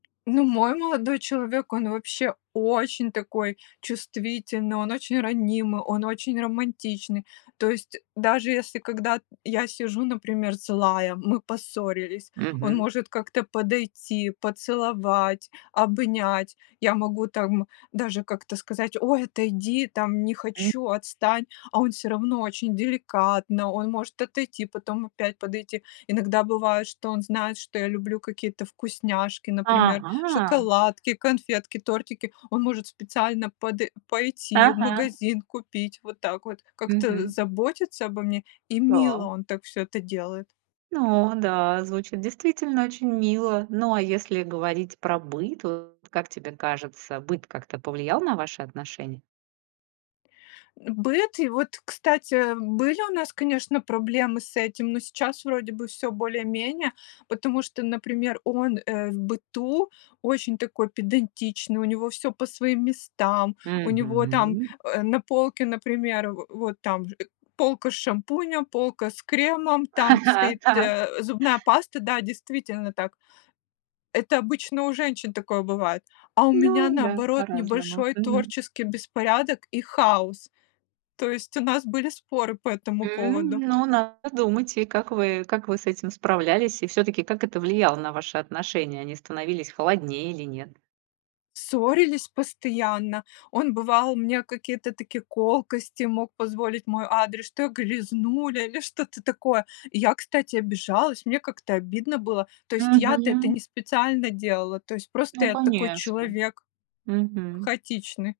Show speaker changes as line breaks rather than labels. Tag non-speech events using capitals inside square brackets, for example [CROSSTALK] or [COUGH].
Ну, мой молодой человек, он вообще очень такой чувствительный, он очень ранимый, он очень романтичный. То есть даже если, когда я сижу, например, злая, мы поссорились, он
Мгм.
может как-то подойти, поцеловать, обнять. Я могу там даже как-то сказать: "Ой, отойди, там, не
М.
хочу, отстань". А он всё равно очень деликатно, он может отойти, потом опять подойти. Иногда бывает, что он знает, что я люблю какие-то вкусняшки, например,
Ага.
шоколадки, конфетки, тортики, он может специально подой пойти в
Ага.
магазин купить, вот так вот, как-то
Мгм.
заботиться обо мне и мило
Та.
он так всё это делает.
Но да, звучит действительно очень мило. Но, а если говорить про быт, вот как тебе кажется, быт как-то повлиял на ваши отношения?
Быт и вот, кстати, были у нас, конечно, проблемы с этим, но сейчас вроде бы всё более-менее, потому что, например, он, э, в быту очень такой педантичный, у него всё по своим местам, у него там,
Мгм.
э, на полке, например, в вот там же полка с шампунем, полка с кремом, там
[CHUCKLES]
стоит,
Так.
э, зубная паста, да, действительно так. Это обычно у женщин такое бывает, а у меня,
Ну да,
наоборот,
по-разному,
небольшой
мгм.
творческий беспорядок и хаос. То есть у нас были споры по этому
М,
поводу.
ну, надо думать. И как вы, как вы с этим справлялись? И всё-таки, как это влияло на ваши отношения: они становились холоднее или нет?
Ссорились постоянно, он бывал мне какие-то такие колкости мог позволить в мой адрес, что я грязнуля или что-то такое. Я, кстати, обижалась, мне как-то обидно было, то есть, я-то это не
Мгм.
специально делала, то есть, просто
Ну,
я такой
конечно.
человек
Мгм.
хаотичный.